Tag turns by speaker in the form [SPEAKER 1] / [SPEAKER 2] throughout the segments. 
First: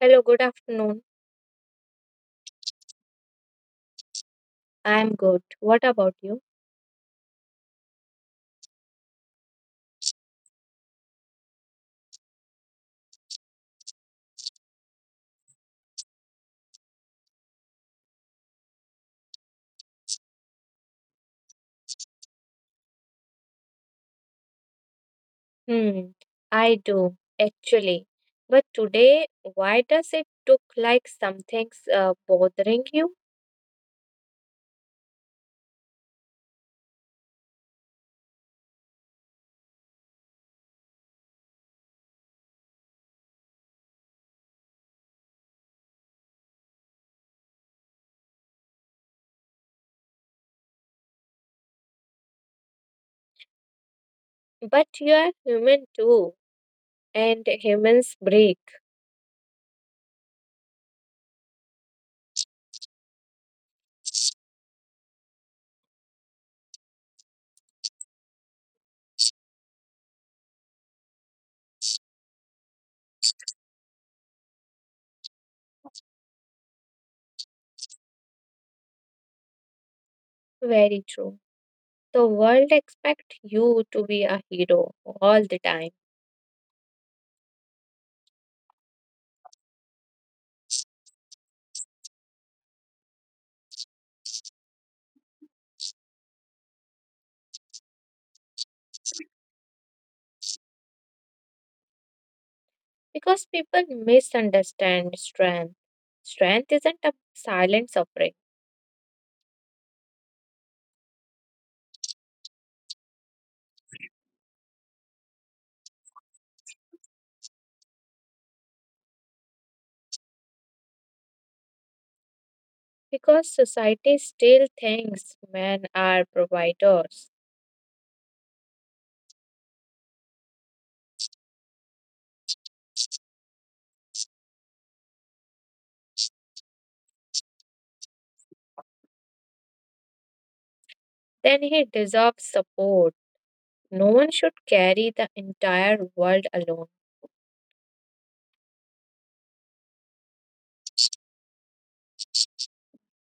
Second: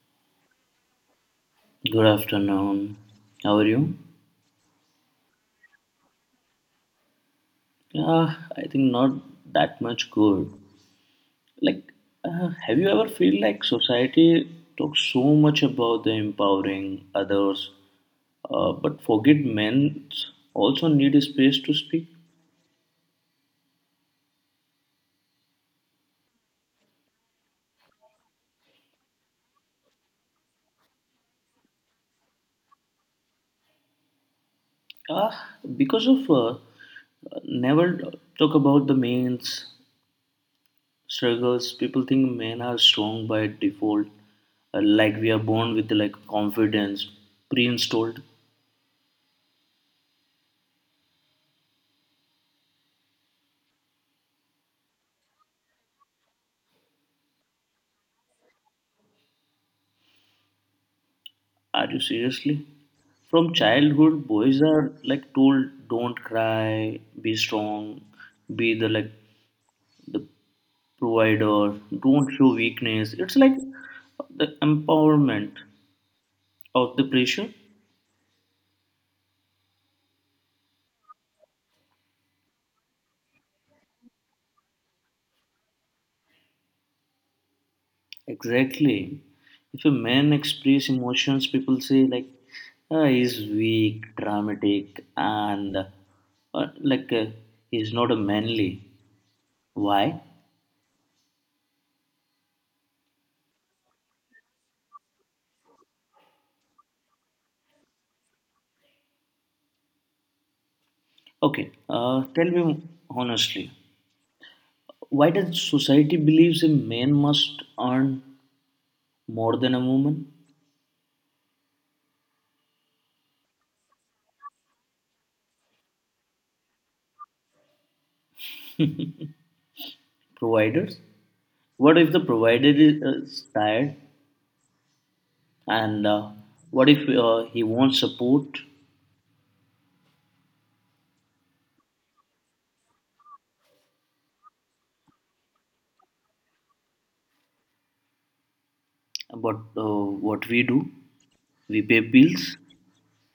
[SPEAKER 1] Hello, good afternoon.
[SPEAKER 2] Good afternoon. How are you?
[SPEAKER 1] I'm good. What about you?
[SPEAKER 2] I think not that much good. Like, have you ever feel like society talks so much about the empowering others, but forget men also need a space to speak?
[SPEAKER 1] Hmm, I do, actually. But today, why does it look like something's bothering you?
[SPEAKER 2] Uh, because of Never talk about the men's struggles, people think men are strong by default, like we are born with like confidence pre-installed.
[SPEAKER 1] But you are human too, and humans break.
[SPEAKER 2] Are you seriously? From childhood, boys are like told, don't cry, be strong, be the provider, don't show weakness. It's like the empowerment of the pressure.
[SPEAKER 1] Very true. The world expects you to be a hero all the time
[SPEAKER 2] Exactly. If a man express emotions, people say he's weak, dramatic, and he's not a manly. Why?
[SPEAKER 1] because people misunderstand strength. Strength isn't a silent suffering
[SPEAKER 2] Okay. Tell me honestly, why does society believes a man must earn more than a woman?
[SPEAKER 1] because society still thinks men are providers,
[SPEAKER 2] Providers. What if the provider is tired, and what if he won't support?
[SPEAKER 1] then he deserves support. No one should carry the entire world alone.
[SPEAKER 2] But what we do, we pay bills,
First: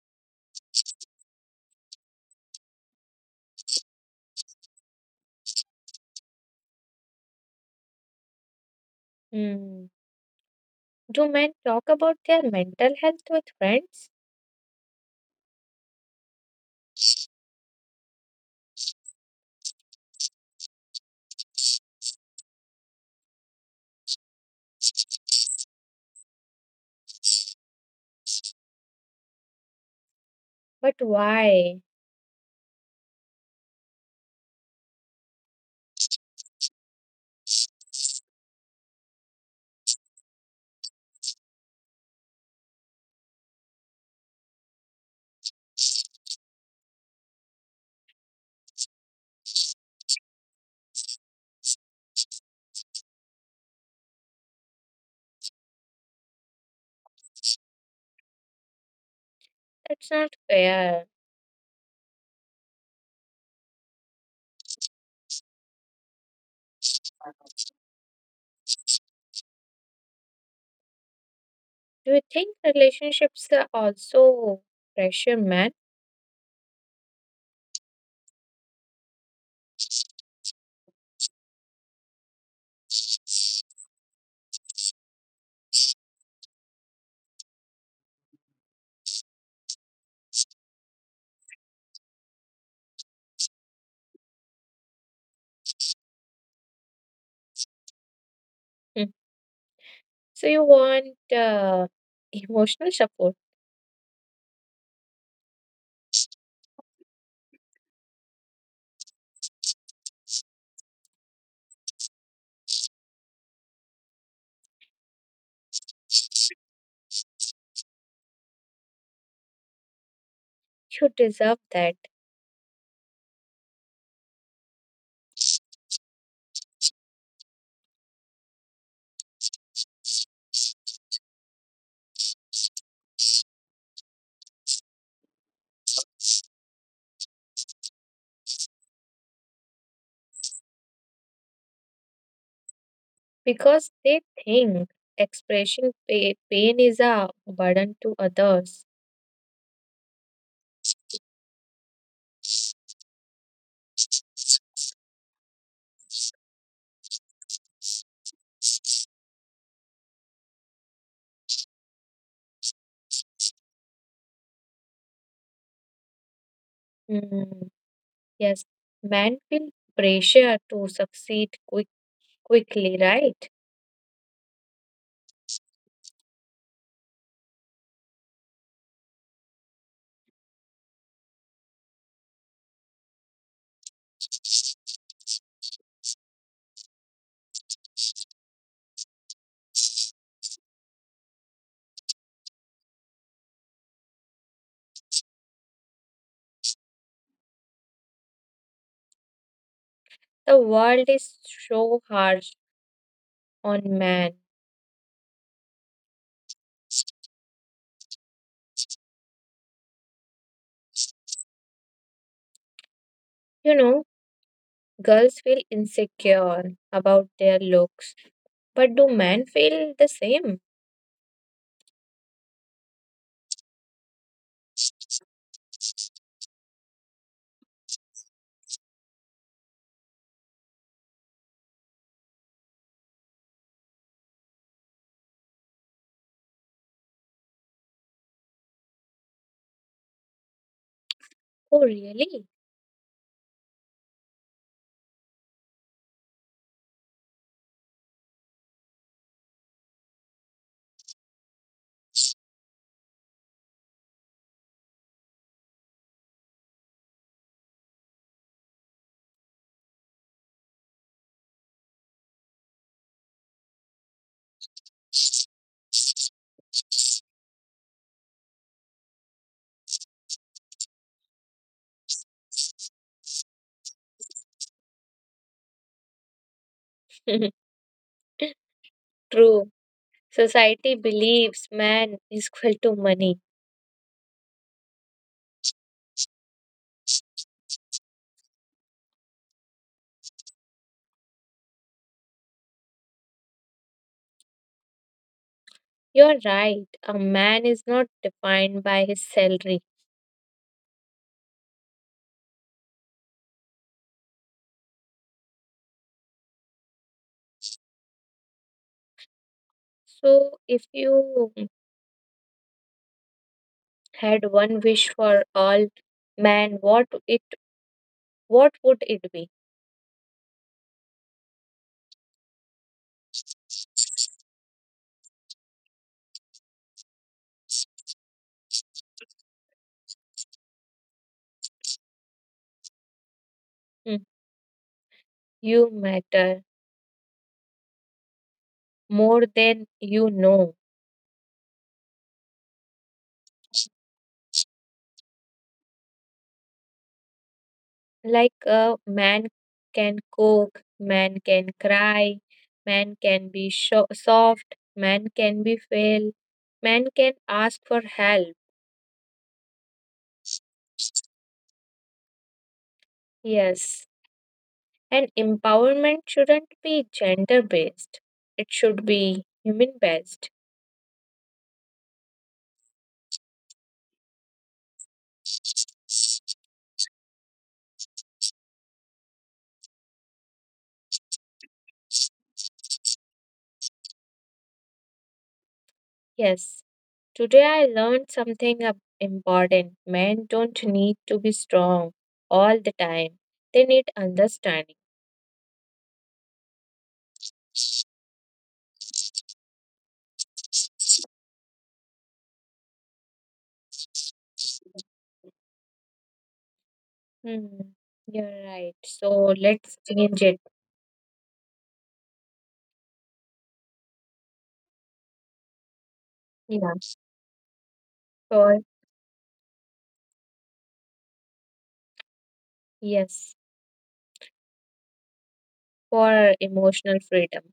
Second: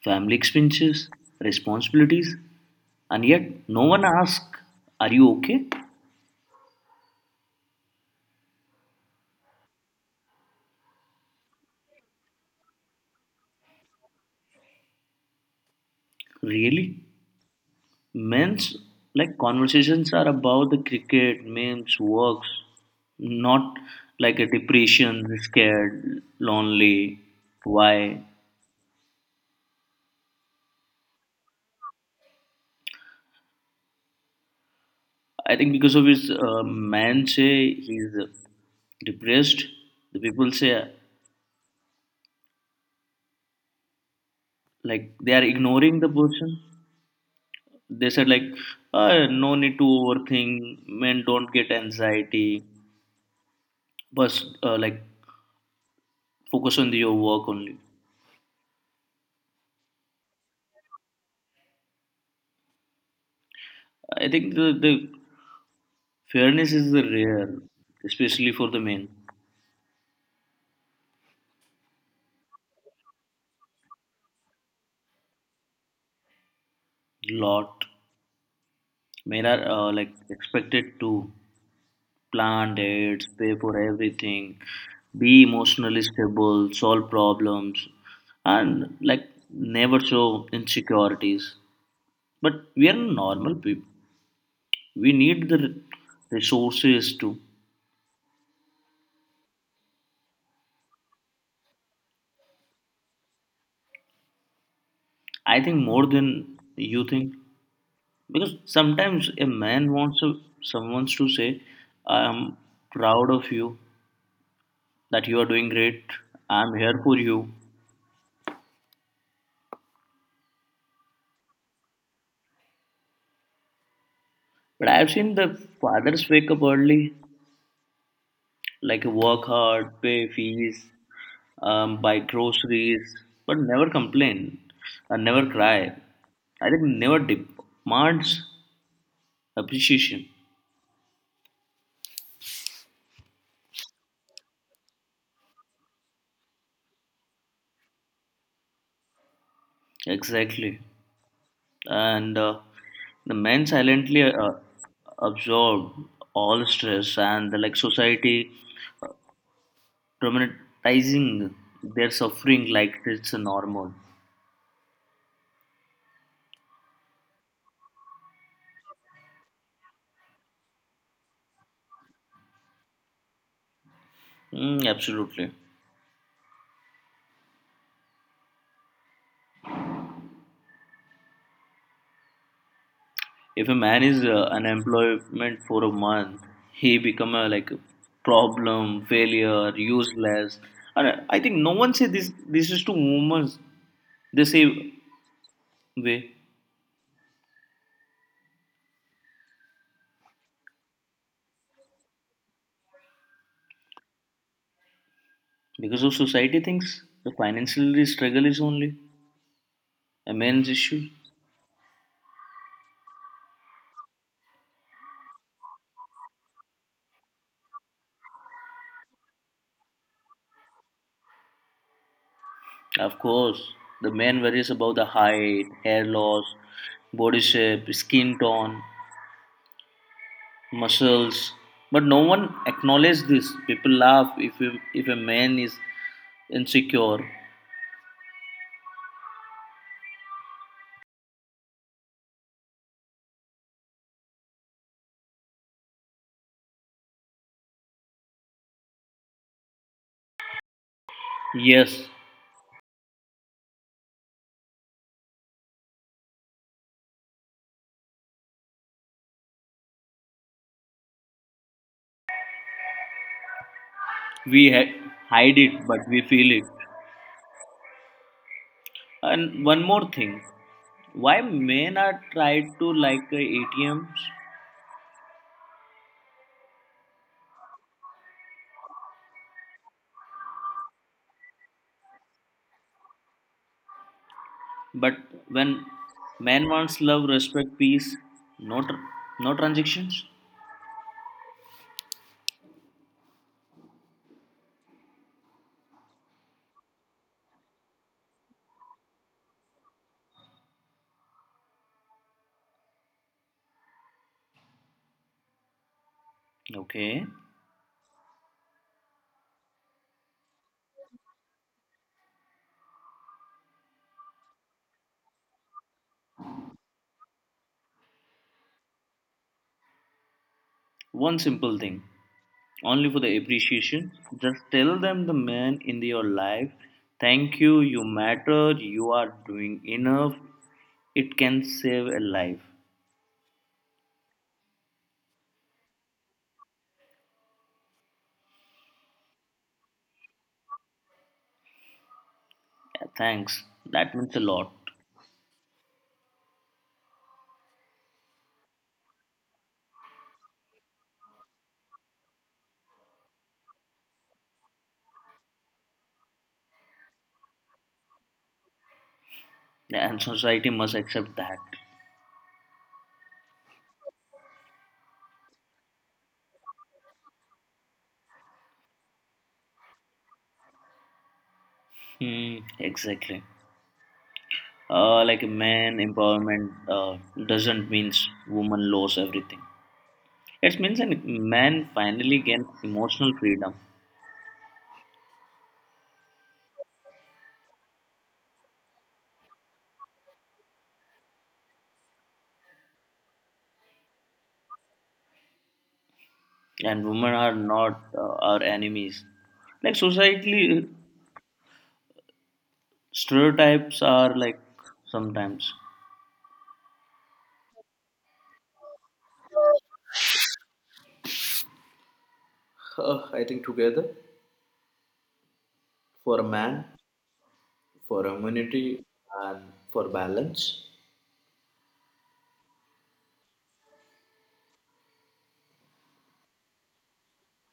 [SPEAKER 2] family expenses, responsibilities, and yet no one asks, "Are you okay?"
[SPEAKER 1] Hmm. Do men talk about their mental health with friends?
[SPEAKER 2] Really? Men's like conversations are about the cricket, memes, works, not like a depression, scared, lonely. Why?
[SPEAKER 1] But why?
[SPEAKER 2] I think because of his man say he's depressed. The people say like they are ignoring the person. They said like no need to overthink. Men don't get anxiety. But focus on your work only.
[SPEAKER 1] That's not fair.
[SPEAKER 2] I think the fairness is the rare, especially for the men.
[SPEAKER 1] Do you think relationships are also pressure men?
[SPEAKER 2] Lot men are like expected to plan dates, pay for everything, be emotionally stable, solve problems, and like never show insecurities. But we are normal people. We need the resources too.
[SPEAKER 1] Hmm. So you want emotional support.
[SPEAKER 2] I think more than you think because sometimes a man wants to, someone to say, "I am proud of you," that you are doing great. I'm here for you.
[SPEAKER 1] You deserve that
[SPEAKER 2] But I've seen the fathers wake up early, like work hard, pay fees, buy groceries, but never complain and never cry. I think never demands appreciation.
[SPEAKER 1] because they think expressing pain is a burden to others.
[SPEAKER 2] Exactly. And the men silently absorb all stress and the, like society dramatizing their suffering like it's normal.
[SPEAKER 1] Hmm. Yes, men feel pressure to succeed quickly, right?
[SPEAKER 2] Mm, absolutely. If a man is unemployment for a month, he become a like problem, failure, useless. And I think no one say this. This is to women. They say way
[SPEAKER 1] The world is so harsh on men.
[SPEAKER 2] because of society thinks the financial struggle is only a man's issue.
[SPEAKER 1] You know, girls feel insecure about their looks, but do men feel the same?
[SPEAKER 2] Of course, the man worries about the height, hair loss, body shape, skin tone, muscles. But no one acknowledges this. People laugh if a man is insecure.
[SPEAKER 1] Oh, really?
[SPEAKER 2] Yes, we hide it, but we feel it. And one more thing, why men are tried to like ATMs,
[SPEAKER 1] True. Society believes man is equal to money.
[SPEAKER 2] but when man wants love, respect, peace, no, no transactions.
[SPEAKER 1] You're right. A man is not defined by his salary.
[SPEAKER 2] Okay,
[SPEAKER 1] So, if you had one wish for all men, what would it be?
[SPEAKER 2] one simple thing, only for the appreciation. Just tell them the man in your life, thank you, you matter, you are doing enough. It can save a life.
[SPEAKER 1] Hmm. You matter more than you know.
[SPEAKER 2] Yeah, thanks. That means a lot.
[SPEAKER 1] Like a man can cook, man can cry, man can be soft, man can be fail, man can ask for help.
[SPEAKER 2] Yeah, and society must accept that.
[SPEAKER 1] Yes. And empowerment shouldn't be gender based, it should be human based.
[SPEAKER 2] Hmm, exactly. Like man empowerment doesn't mean woman lose everything. It means a man finally gain emotional freedom,
[SPEAKER 1] Yes. Today I learned something important. Men don't need to be strong all the time. They need understanding.
[SPEAKER 2] and women are not our enemies. Like society stereotypes are like sometimes.
[SPEAKER 1] Hmm. You're right. So let's change it. Yeah.
[SPEAKER 2] For harmony
[SPEAKER 1] For
[SPEAKER 2] and for balance.
[SPEAKER 1] yes, for emotional freedom.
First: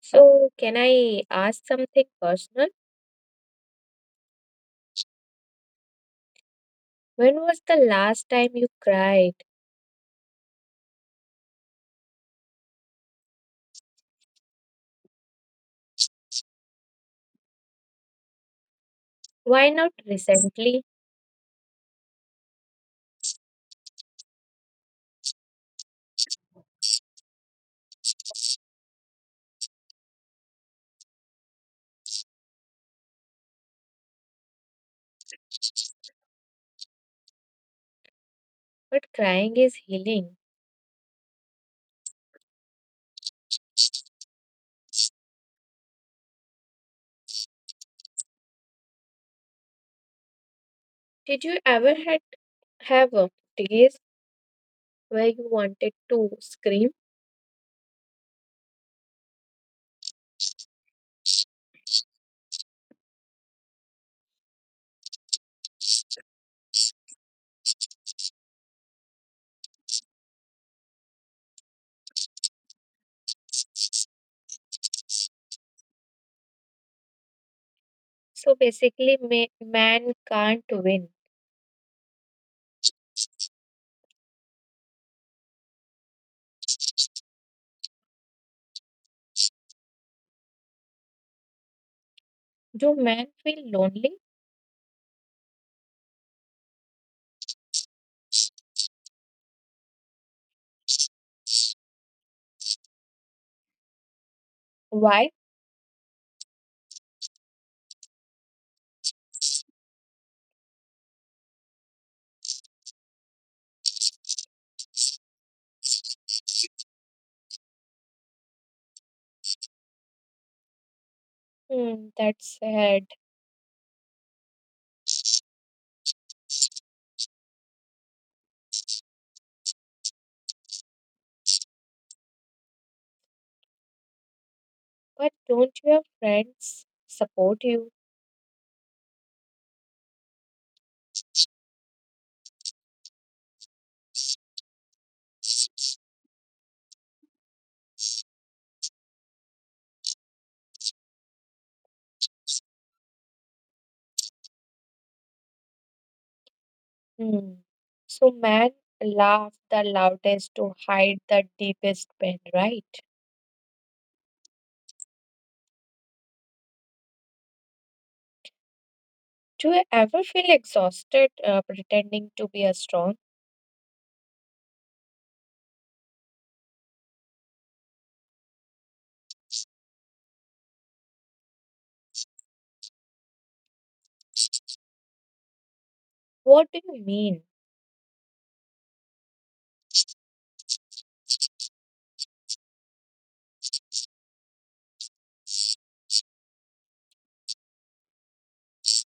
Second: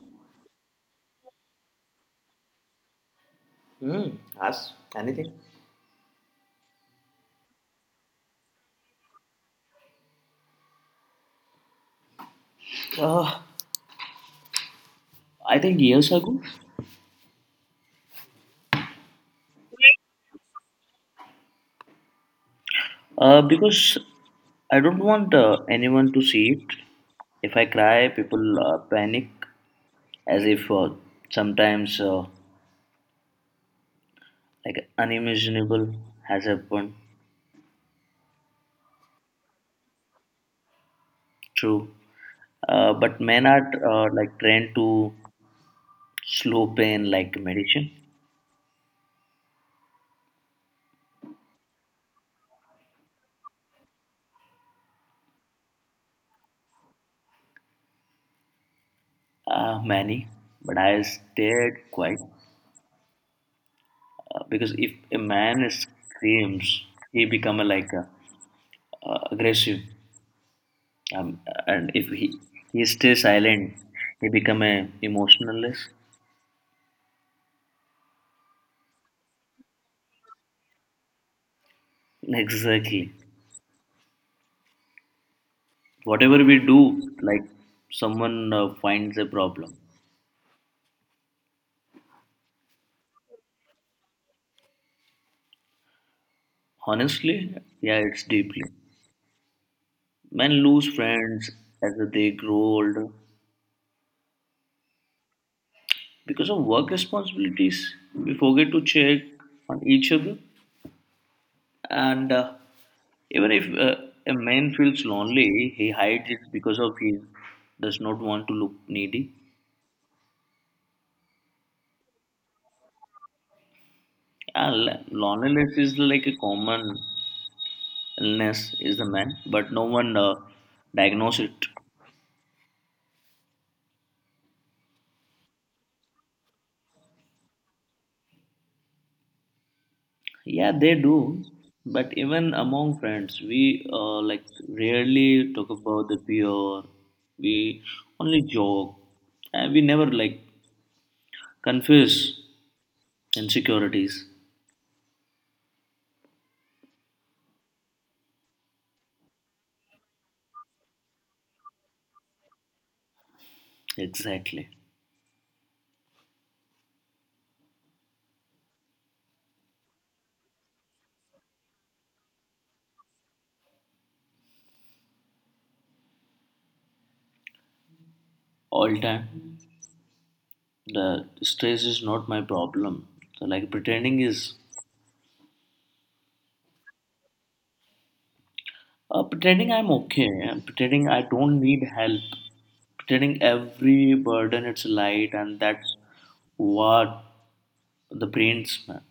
[SPEAKER 1] So can I ask something personal?
[SPEAKER 2] Hmm. Ask anything.
[SPEAKER 1] When was the last time you cried?
[SPEAKER 2] Uh, I think years ago.
[SPEAKER 1] Why not recently?
[SPEAKER 2] Because I don't want anyone to see it. If I cry, people panic as if sometimes like unimaginable has happened.
[SPEAKER 1] But crying is healing.
[SPEAKER 2] True. But men are like trained to slow pain like medicine.
[SPEAKER 1] Did you ever had Have days where you wanted to scream?
[SPEAKER 2] Many. But I stayed quiet because if a man screams, he become a, like a, aggressive. Um, and if he stays silent, he become a emotionless.
[SPEAKER 1] So basically, man can't win.
[SPEAKER 2] Exactly. Whatever we do, like someone finds a problem.
[SPEAKER 1] Do men feel lonely?
[SPEAKER 2] Honestly, yeah, it's deeply. Men lose friends as they grow older
[SPEAKER 1] Why?
[SPEAKER 2] because of work responsibilities. We forget to check on each other, and even if a man feels lonely, he hides it because of he does not want to look needy.
[SPEAKER 1] Hmm, that's sad.
[SPEAKER 2] Yeah, loneliness is like a common illness, is the man, but no one diagnose it.
[SPEAKER 1] But don't your friends support you?
[SPEAKER 2] Yeah, they do. But even among friends, we like rarely talk about the fear. We only joke, and we never like confuse insecurities.
[SPEAKER 1] Hmm. So men laugh the loudest to hide the deepest pain, right?
[SPEAKER 2] Exactly.
[SPEAKER 1] Do you ever feel exhausted pretending to be a strong?
[SPEAKER 2] All time, the stress is not my problem. So like pretending is
[SPEAKER 1] What do you mean?
[SPEAKER 2] Pretending I'm okay, and pretending I don't need help, pretending every burden it's light, and that's what the brain's man.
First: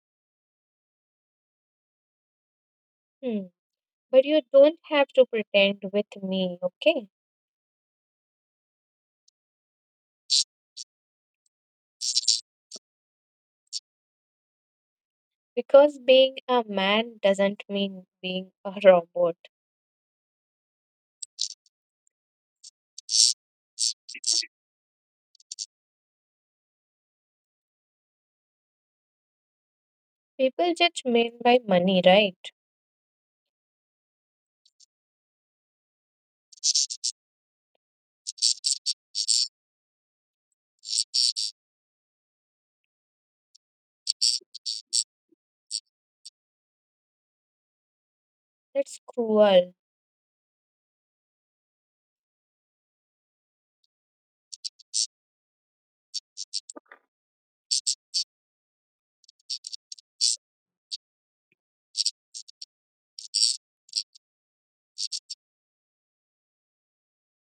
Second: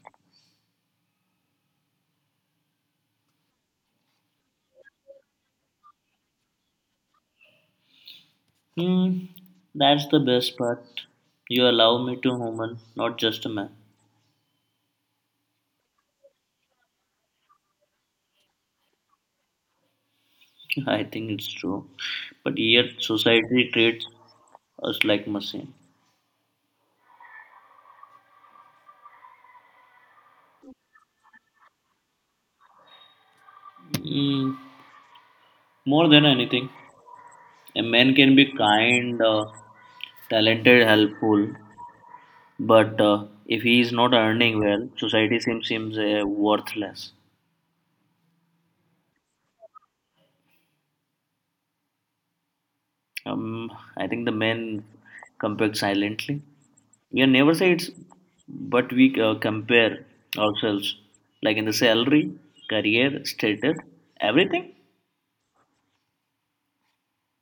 [SPEAKER 1] Hmm. But you don't have to pretend with me, okay?
[SPEAKER 2] Hmm, that's the best part. You allow me to human, not just a man.
[SPEAKER 1] Because being a man doesn't mean being a robot.
[SPEAKER 2] I think it's true, but yet society treats us like machine.
[SPEAKER 1] People judge men by money, right?
[SPEAKER 2] Mm, more than anything, a man can be kind, talented, helpful, but if he is not earning well, society seems worthless.
[SPEAKER 1] That's cruel.
[SPEAKER 2] Um, I think the men compare silently. We never say it's, but we compare ourselves, like in the salary, career, status, everything.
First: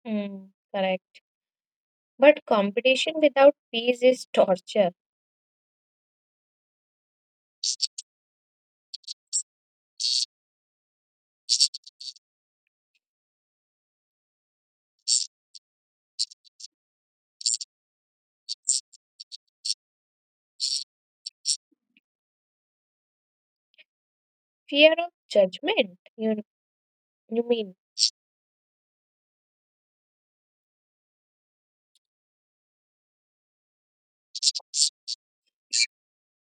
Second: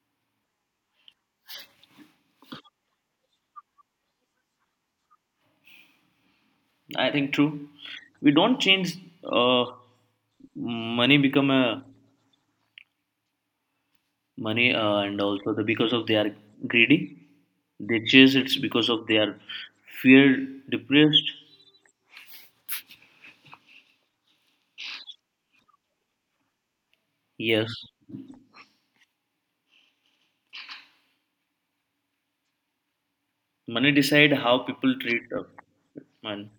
[SPEAKER 1] Hmm, correct. But competition without peace is torture.
[SPEAKER 2] I think true. We don't change. Uh, Money become a money, and also the because of they are greedy, they chase it's because of they are fear depressed.
[SPEAKER 1] Fear of judgment. You
[SPEAKER 2] Yes,
[SPEAKER 1] mean
[SPEAKER 2] money decide how people treat a man.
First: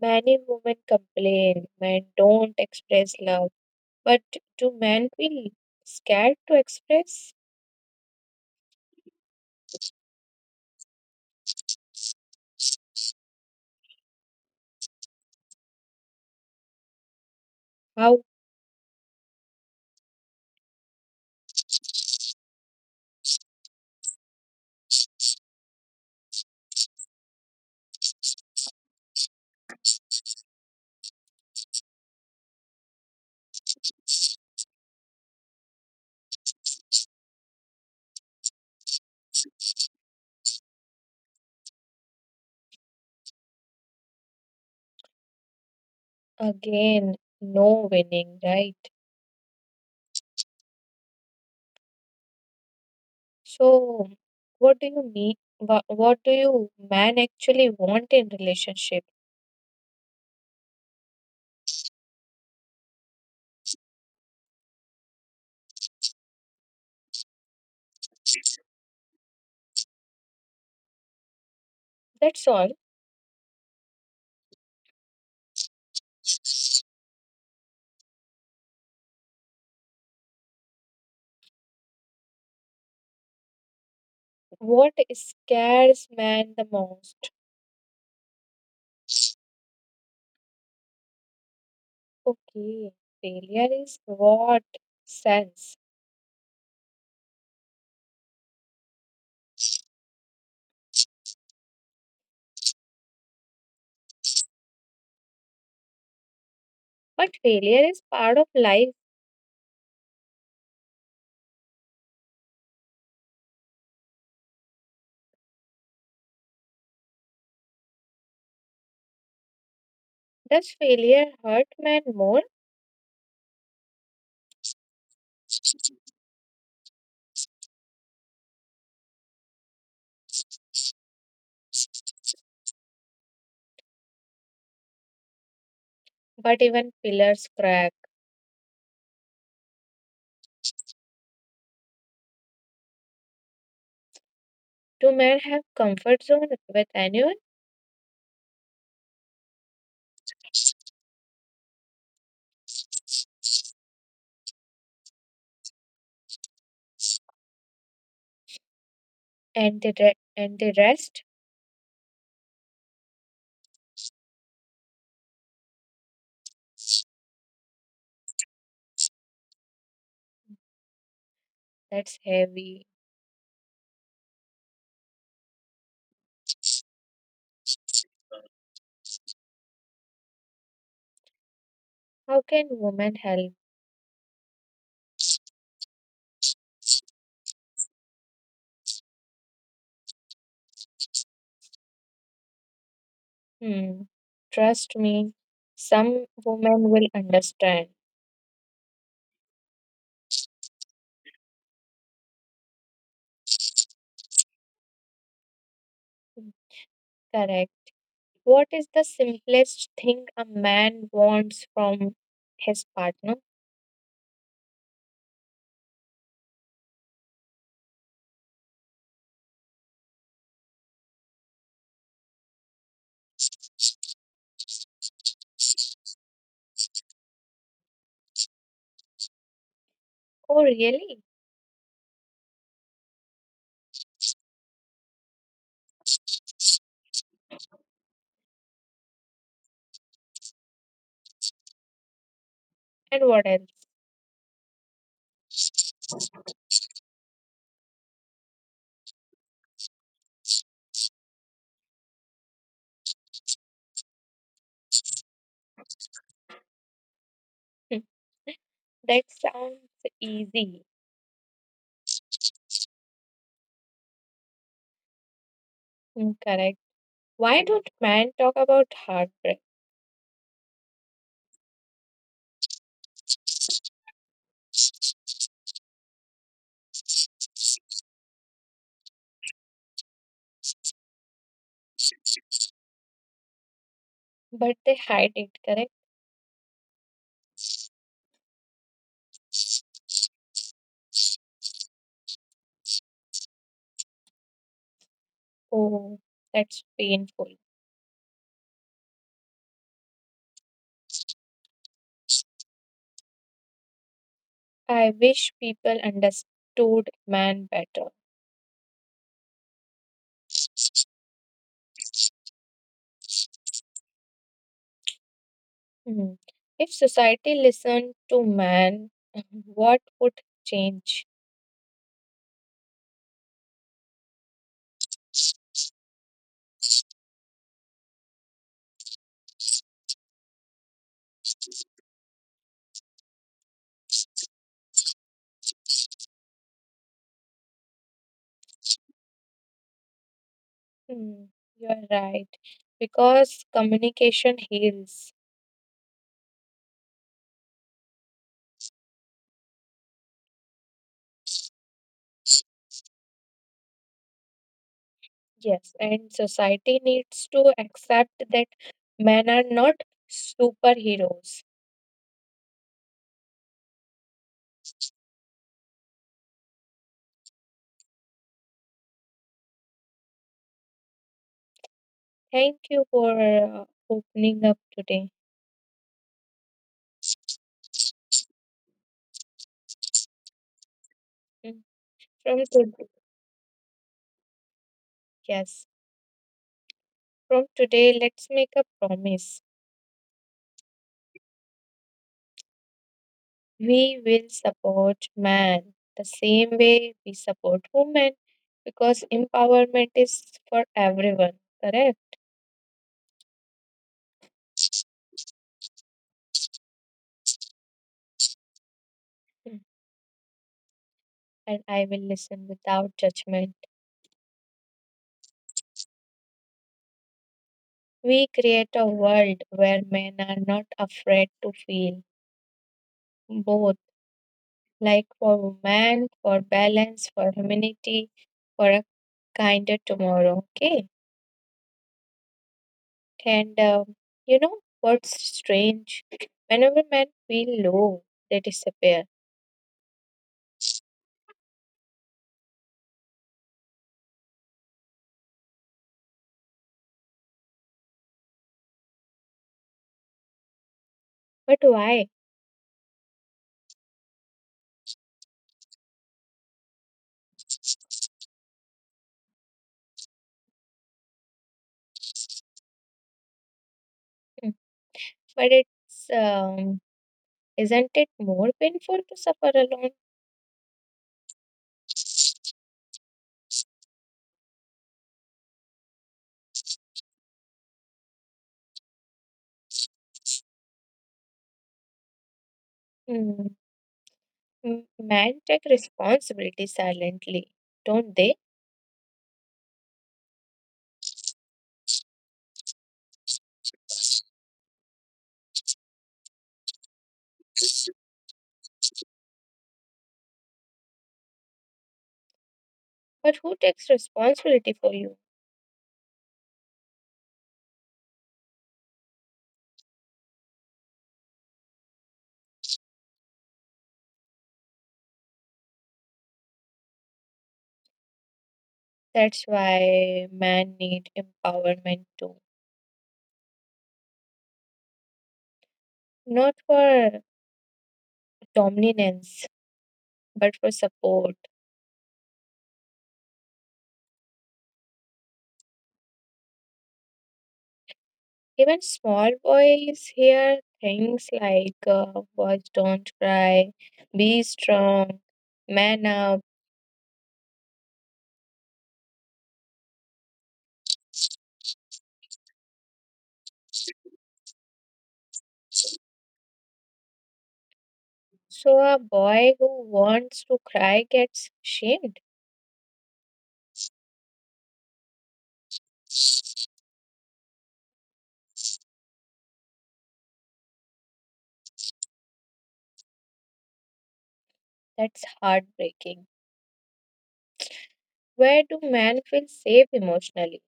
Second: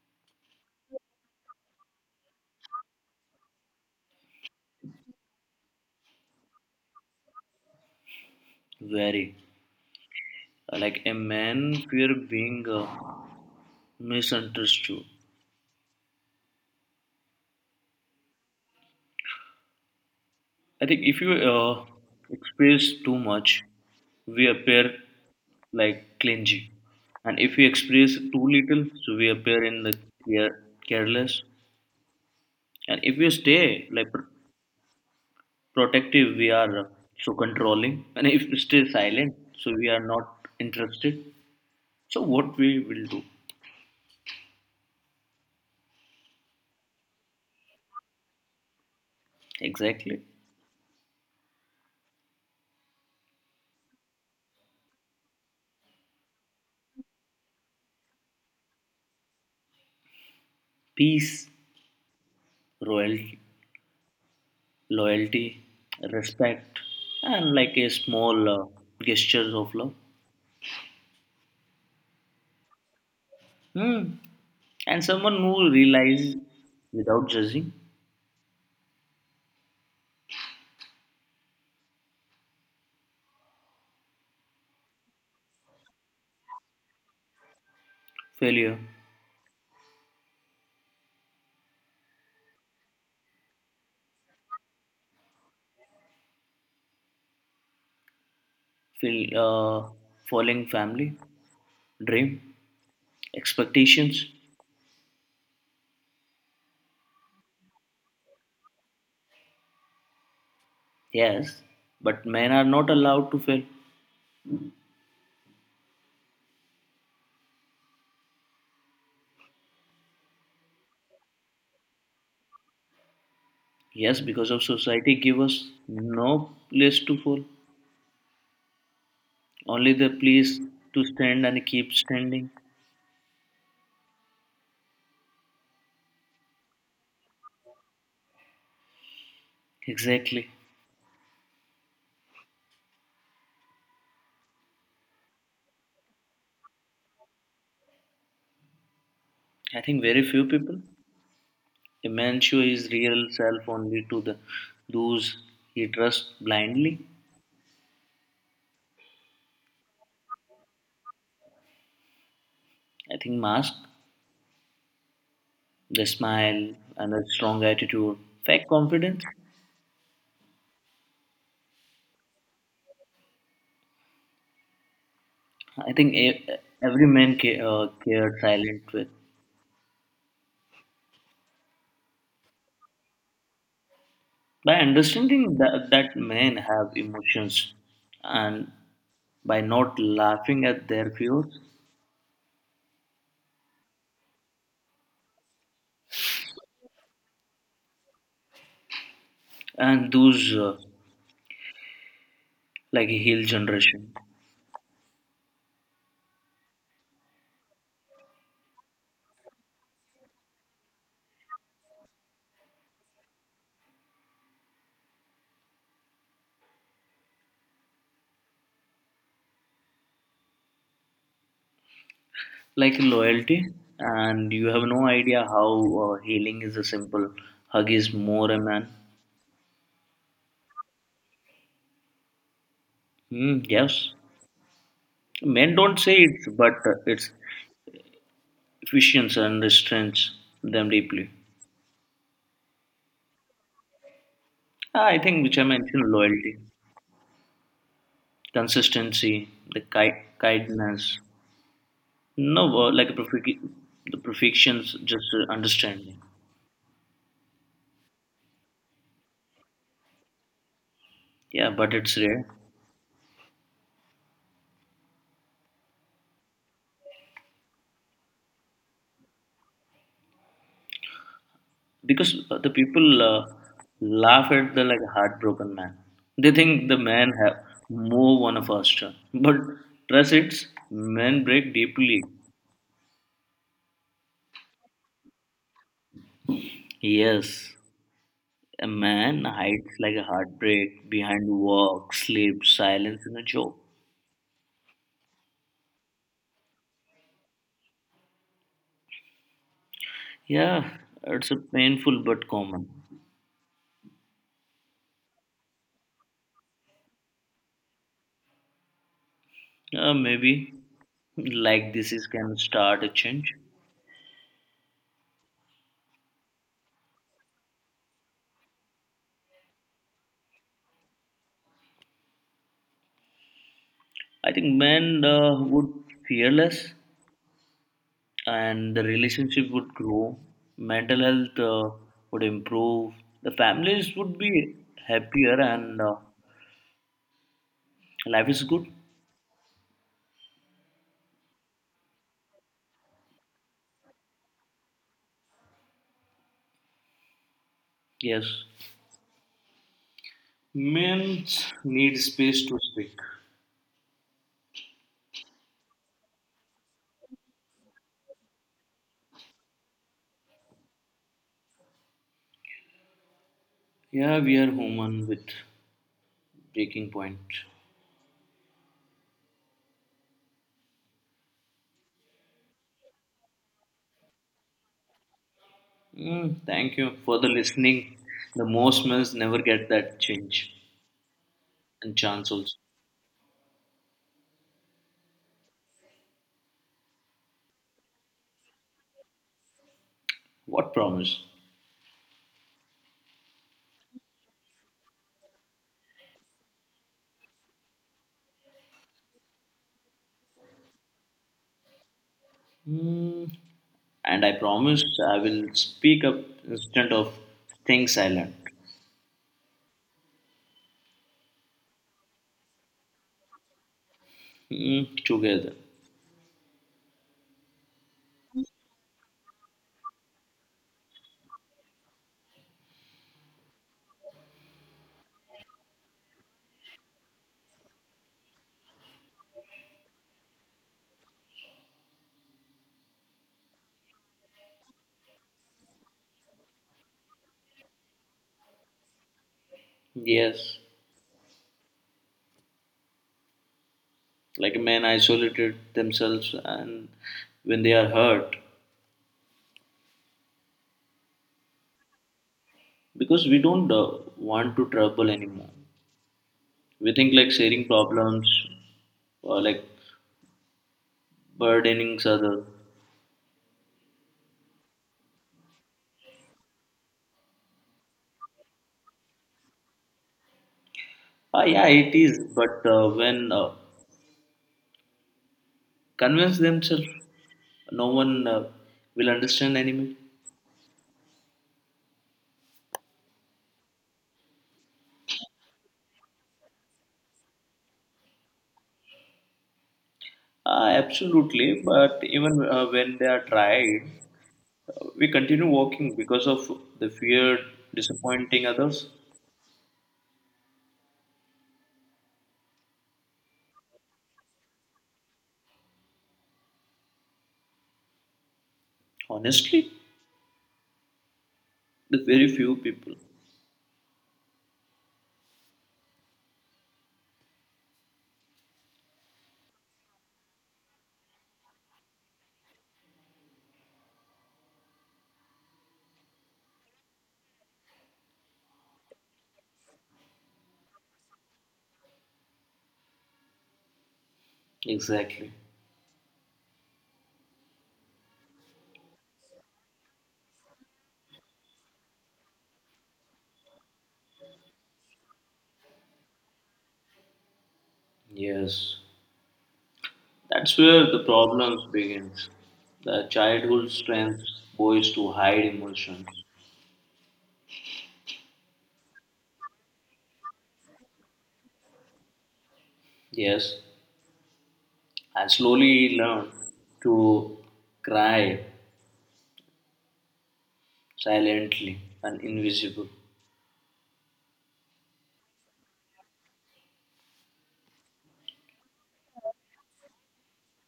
[SPEAKER 1] many women complain men don't express love. But do men feel scared to express?
[SPEAKER 2] Very. Like a man fear being misunderstood.
[SPEAKER 1] How
[SPEAKER 2] I think if you express too much, we appear like clingy. And if we express too little, so we appear in the care- careless. And if we stay like protective, we are so controlling. And if we stay silent, so we are not interested. So what we will do
[SPEAKER 1] again? No winning, right?
[SPEAKER 2] exactly?
[SPEAKER 1] So, what do you mean? What do you man actually want in relationship?
[SPEAKER 2] Peace. Royal, loyalty, respect, and like a small gestures of love.
[SPEAKER 1] That's all.
[SPEAKER 2] Hmm. And someone who realizes without judging
[SPEAKER 1] What scares man the most?
[SPEAKER 2] failure,
[SPEAKER 1] Okay, failure is what sense?
[SPEAKER 2] fail, falling family, dream, expectations.
[SPEAKER 1] But failure is part of life.
[SPEAKER 2] Yes, but men are not allowed to fail.
[SPEAKER 1] Does failure hurt man more?
[SPEAKER 2] Yes, because of society give us no place to fall, only the place to stand and keep standing.
[SPEAKER 1] But even pillars crack.
[SPEAKER 2] Exactly.
[SPEAKER 1] Do men have comfort zone with anyone?
[SPEAKER 2] I think very few people. Immancio is real self only to the those he trusts blindly.
[SPEAKER 1] And the rest?
[SPEAKER 2] I think mask, the smile, and a strong attitude, fake confidence.
[SPEAKER 1] That's heavy.
[SPEAKER 2] I think every man cared silent with.
[SPEAKER 1] How can women help?
[SPEAKER 2] By understanding that men have emotions and by not laughing at their fears
[SPEAKER 1] Hmm. Trust me, some women will understand.
[SPEAKER 2] and those like a heel generation.
[SPEAKER 1] Correct. What is the simplest thing a man wants from his partner?
[SPEAKER 2] Like loyalty, and you have no idea how healing is a simple hug is more a man.
[SPEAKER 1] Oh, really?
[SPEAKER 2] Mm, yes, men don't say it but it's efficiency and restrains them deeply.
[SPEAKER 1] And what else?
[SPEAKER 2] Ah, I think which I mentioned loyalty, consistency, the kindness, no like perfect the perfections, just understanding.
[SPEAKER 1] Hmm, that sounds easy.
[SPEAKER 2] Yeah, but it's rare.
[SPEAKER 1] Hmm, correct. Why don't men talk about heartbreak,
[SPEAKER 2] Because the people laugh at the like heartbroken man, they think the man have move on a faster, but trust it's men break deeply.
[SPEAKER 1] but they hide it, correct?
[SPEAKER 2] Yes, a man hides like a heartbreak behind work, sleep, silence and a joke.
[SPEAKER 1] Oh, that's painful.
[SPEAKER 2] Yeah, it's a painful but common.
[SPEAKER 1] I wish people understood man better.
[SPEAKER 2] Maybe like this is can start a change.
[SPEAKER 1] Hmm. If society listened to man, what would change?
[SPEAKER 2] I think men would fearless and the relationship would grow, mental health would improve, the families would be happier, and life is good.
[SPEAKER 1] Hmm, you're right because communication heals.
[SPEAKER 2] Yes. Humans need space to speak.
[SPEAKER 1] Yes, and society needs to accept that men are not superheroes.
[SPEAKER 2] Yeah, we are human with breaking point.
[SPEAKER 1] Thank you for opening up today.
[SPEAKER 2] Mm, thank you for the listening. The most men never get that change
[SPEAKER 1] Mm.
[SPEAKER 2] and chance
[SPEAKER 1] From
[SPEAKER 2] also.
[SPEAKER 1] today, yes, from today, let's make a promise.
[SPEAKER 2] What promise?
[SPEAKER 1] We will support man the same way we support women because empowerment is for everyone, correct?
[SPEAKER 2] Mm, and I promise I will speak up instead of staying silent.
[SPEAKER 1] Mm. And I will listen without judgment.
[SPEAKER 2] Mm, together.
[SPEAKER 1] We create a world where men are not afraid to feel both, like for women, for balance, for humanity, for a kinder tomorrow. Okay. And you know what's strange? Whenever men feel low, they disappear.
[SPEAKER 2] Yes, like men isolated themselves and when they are hurt,
[SPEAKER 1] But why?
[SPEAKER 2] because we don't want to trouble anymore. We think like sharing problems or like burdening other.
[SPEAKER 1] Hmm, but it's isn't it more painful to suffer alone?
[SPEAKER 2] Ah, yeah, it is. But when convince themselves, no one will understand anymore.
[SPEAKER 1] Hmm. Men take responsibility silently, don't they?
[SPEAKER 2] Absolutely, but even when they are tried, we continue walking because of the fear disappointing others.
[SPEAKER 1] But who takes responsibility for you?
[SPEAKER 2] Honestly, the very few people.
[SPEAKER 1] That's why men need empowerment too, not for dominance, but for support.
[SPEAKER 2] Exactly.
[SPEAKER 1] Even small boys hear things like boys don't cry, be strong, man up.
[SPEAKER 2] Yes. That's where the problems begins. The childhood strength boys to hide emotions.
[SPEAKER 1] So a boy who wants to cry gets shamed.
[SPEAKER 2] Yes. I slowly learned to cry silently and invisible.
[SPEAKER 1] That's heartbreaking. Where do men feel safe emotionally?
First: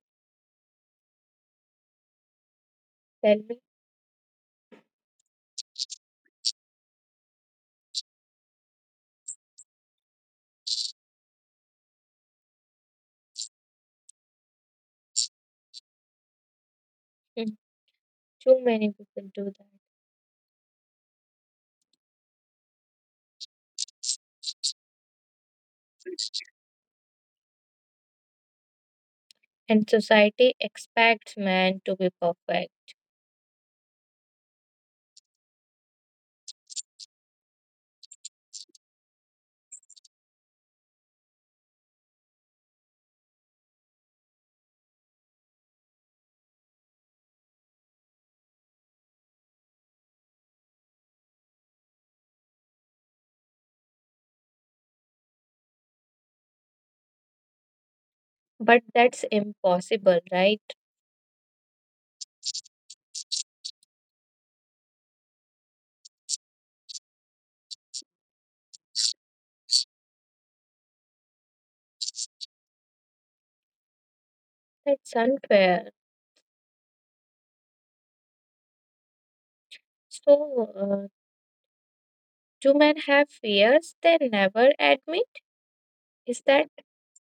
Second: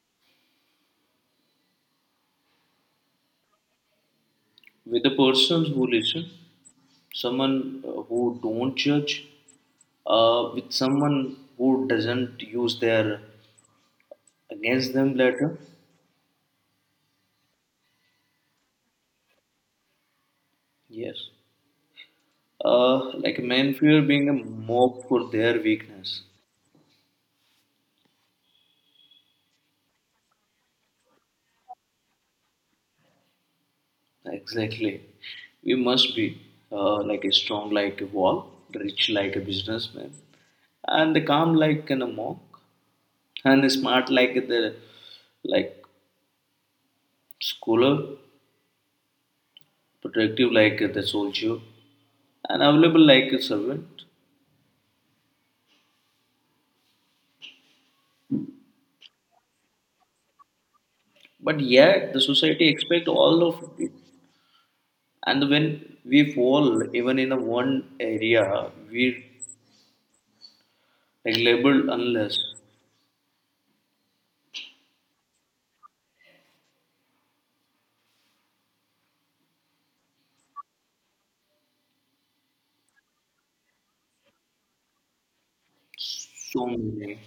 [SPEAKER 1] Tell me.
[SPEAKER 2] With the persons who listen, someone who don't judge, with someone who doesn't use their against them later.
[SPEAKER 1] Hmm, too many people do that.
[SPEAKER 2] Yes. Like men fear being a mock for their weakness.
[SPEAKER 1] And society expects men to be perfect.
[SPEAKER 2] Exactly. We must be like a strong like a wall, rich like a businessman, and the calm like an a monk, and the smart like the like scholar, protective like the soldier, and available like a servant.
[SPEAKER 1] But that's impossible, right?
[SPEAKER 2] But yet the society expect all of it. And when we fall even in a one area, we like labeled unless.
[SPEAKER 1] That's unfair. So, do men have fears they never admit? Is
[SPEAKER 2] So
[SPEAKER 1] that
[SPEAKER 2] many.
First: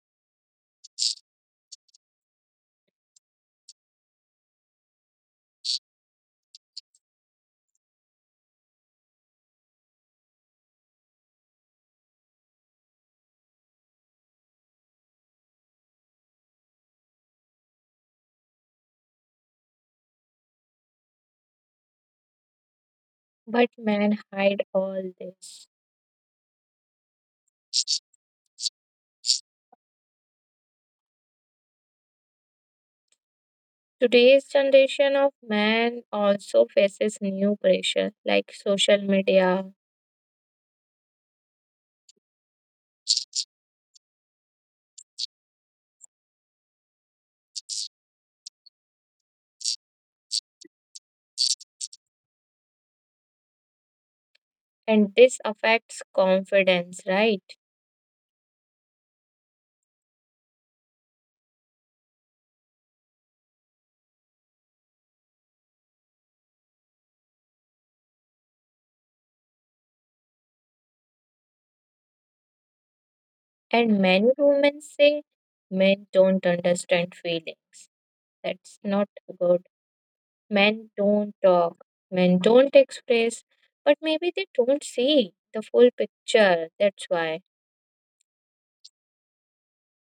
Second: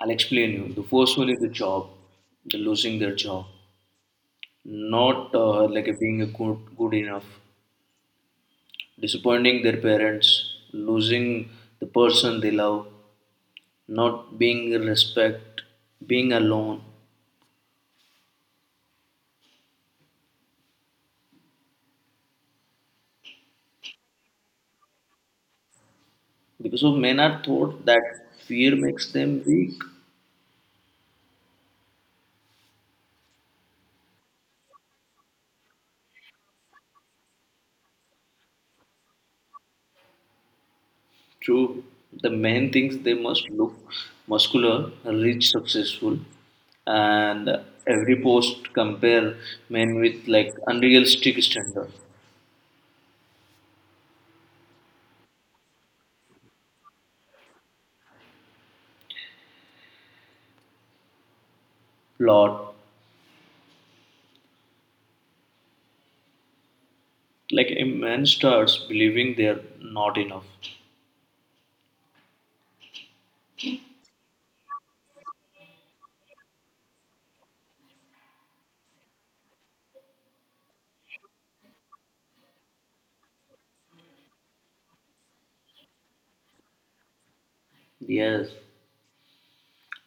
[SPEAKER 2] I'll explain you. The first one is the job, the losing their job, not like a being a good enough, disappointing their parents, losing the person they love, not being respect, being alone.
[SPEAKER 1] but men hide all this?
[SPEAKER 2] Because of men are thought that fear makes them weak.
[SPEAKER 1] Today's generation of men also faces new pressure like social media,
[SPEAKER 2] True, the man thinks they must look muscular, rich, successful, and every post compare men with like unrealistic standard
[SPEAKER 1] and this affects confidence, right?
[SPEAKER 2] plot. Like a man starts believing they're not enough.
[SPEAKER 1] And many women say men don't understand feelings. That's not good. Men don't talk, men don't express, but maybe they don't see the full picture. That's why,
[SPEAKER 2] Yes,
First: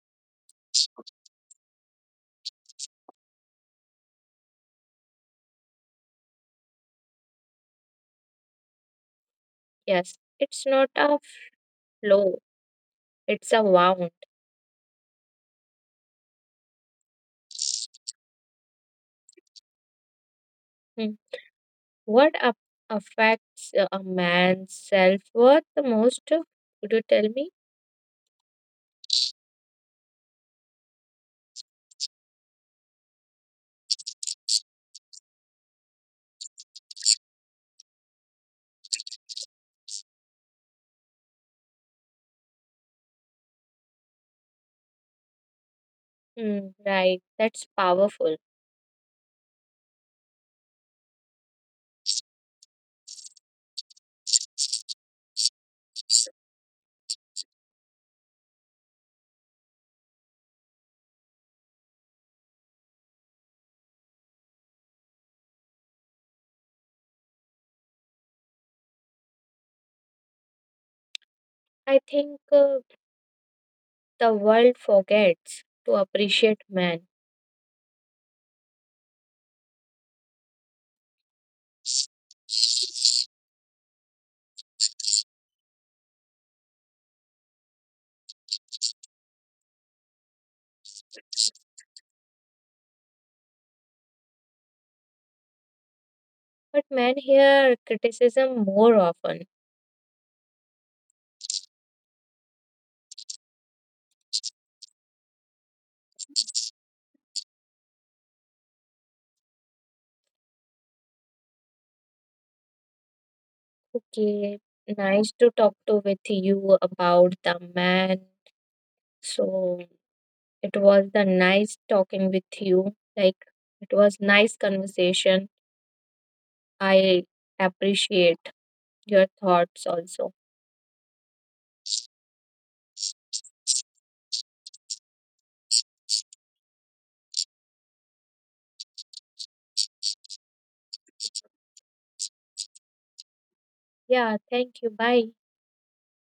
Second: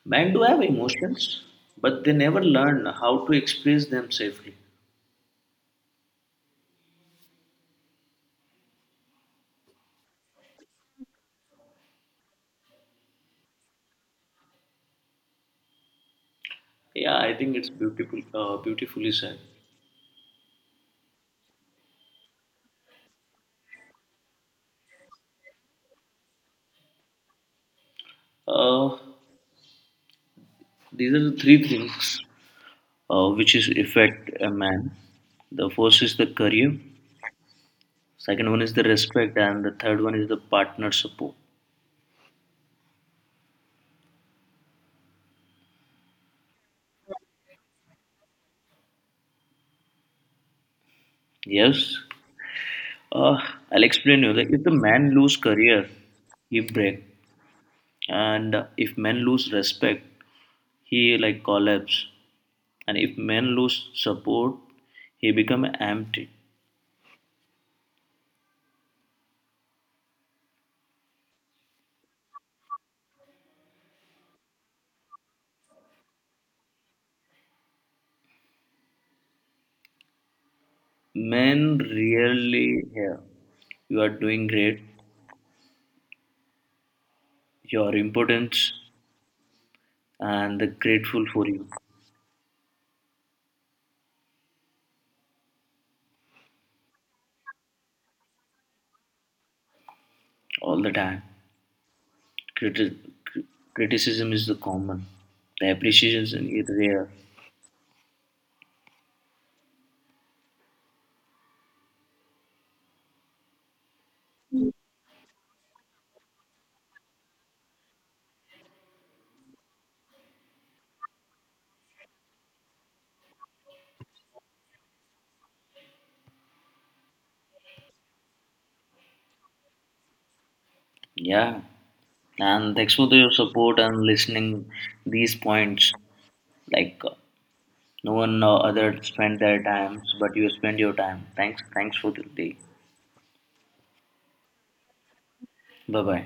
[SPEAKER 2] men do have emotions, but they never learn how to express them safely.
[SPEAKER 1] yes, it's not a low, it's a wound.
[SPEAKER 2] Yeah, I think it's beautiful, beautifully said.
[SPEAKER 1] Hmm. What a- affects a man's self worth the most? Could you tell me?
[SPEAKER 2] Uh, These are the three things which is affect a man. The first is the career, second one is the respect, and the third one is the partner support.
[SPEAKER 1] Hmm, right, that's powerful.
[SPEAKER 2] Yes, uh, I'll explain you. Like if the man lose career, he break, and if men lose respect, he like collapse, and if men lose support, he become empty.
[SPEAKER 1] I think the world forgets to appreciate men,
[SPEAKER 2] Men really hear you are doing great. Your importance and the grateful for you.
[SPEAKER 1] but men hear criticism more often.
[SPEAKER 2] All the time. Criti- cri- Criticism is the common, the appreciation is really rare.
[SPEAKER 1] Okay, nice to talk to with you about the man. So it was the nice talking with you. Like it was nice conversation. I appreciate your thoughts also.
[SPEAKER 2] Yeah, and thanks for your support and listening these points. Like no one other spent their times, but you spend your time. Thanks, thanks for the day.
[SPEAKER 1] Yeah, thank you. Bye.
[SPEAKER 2] Bye bye.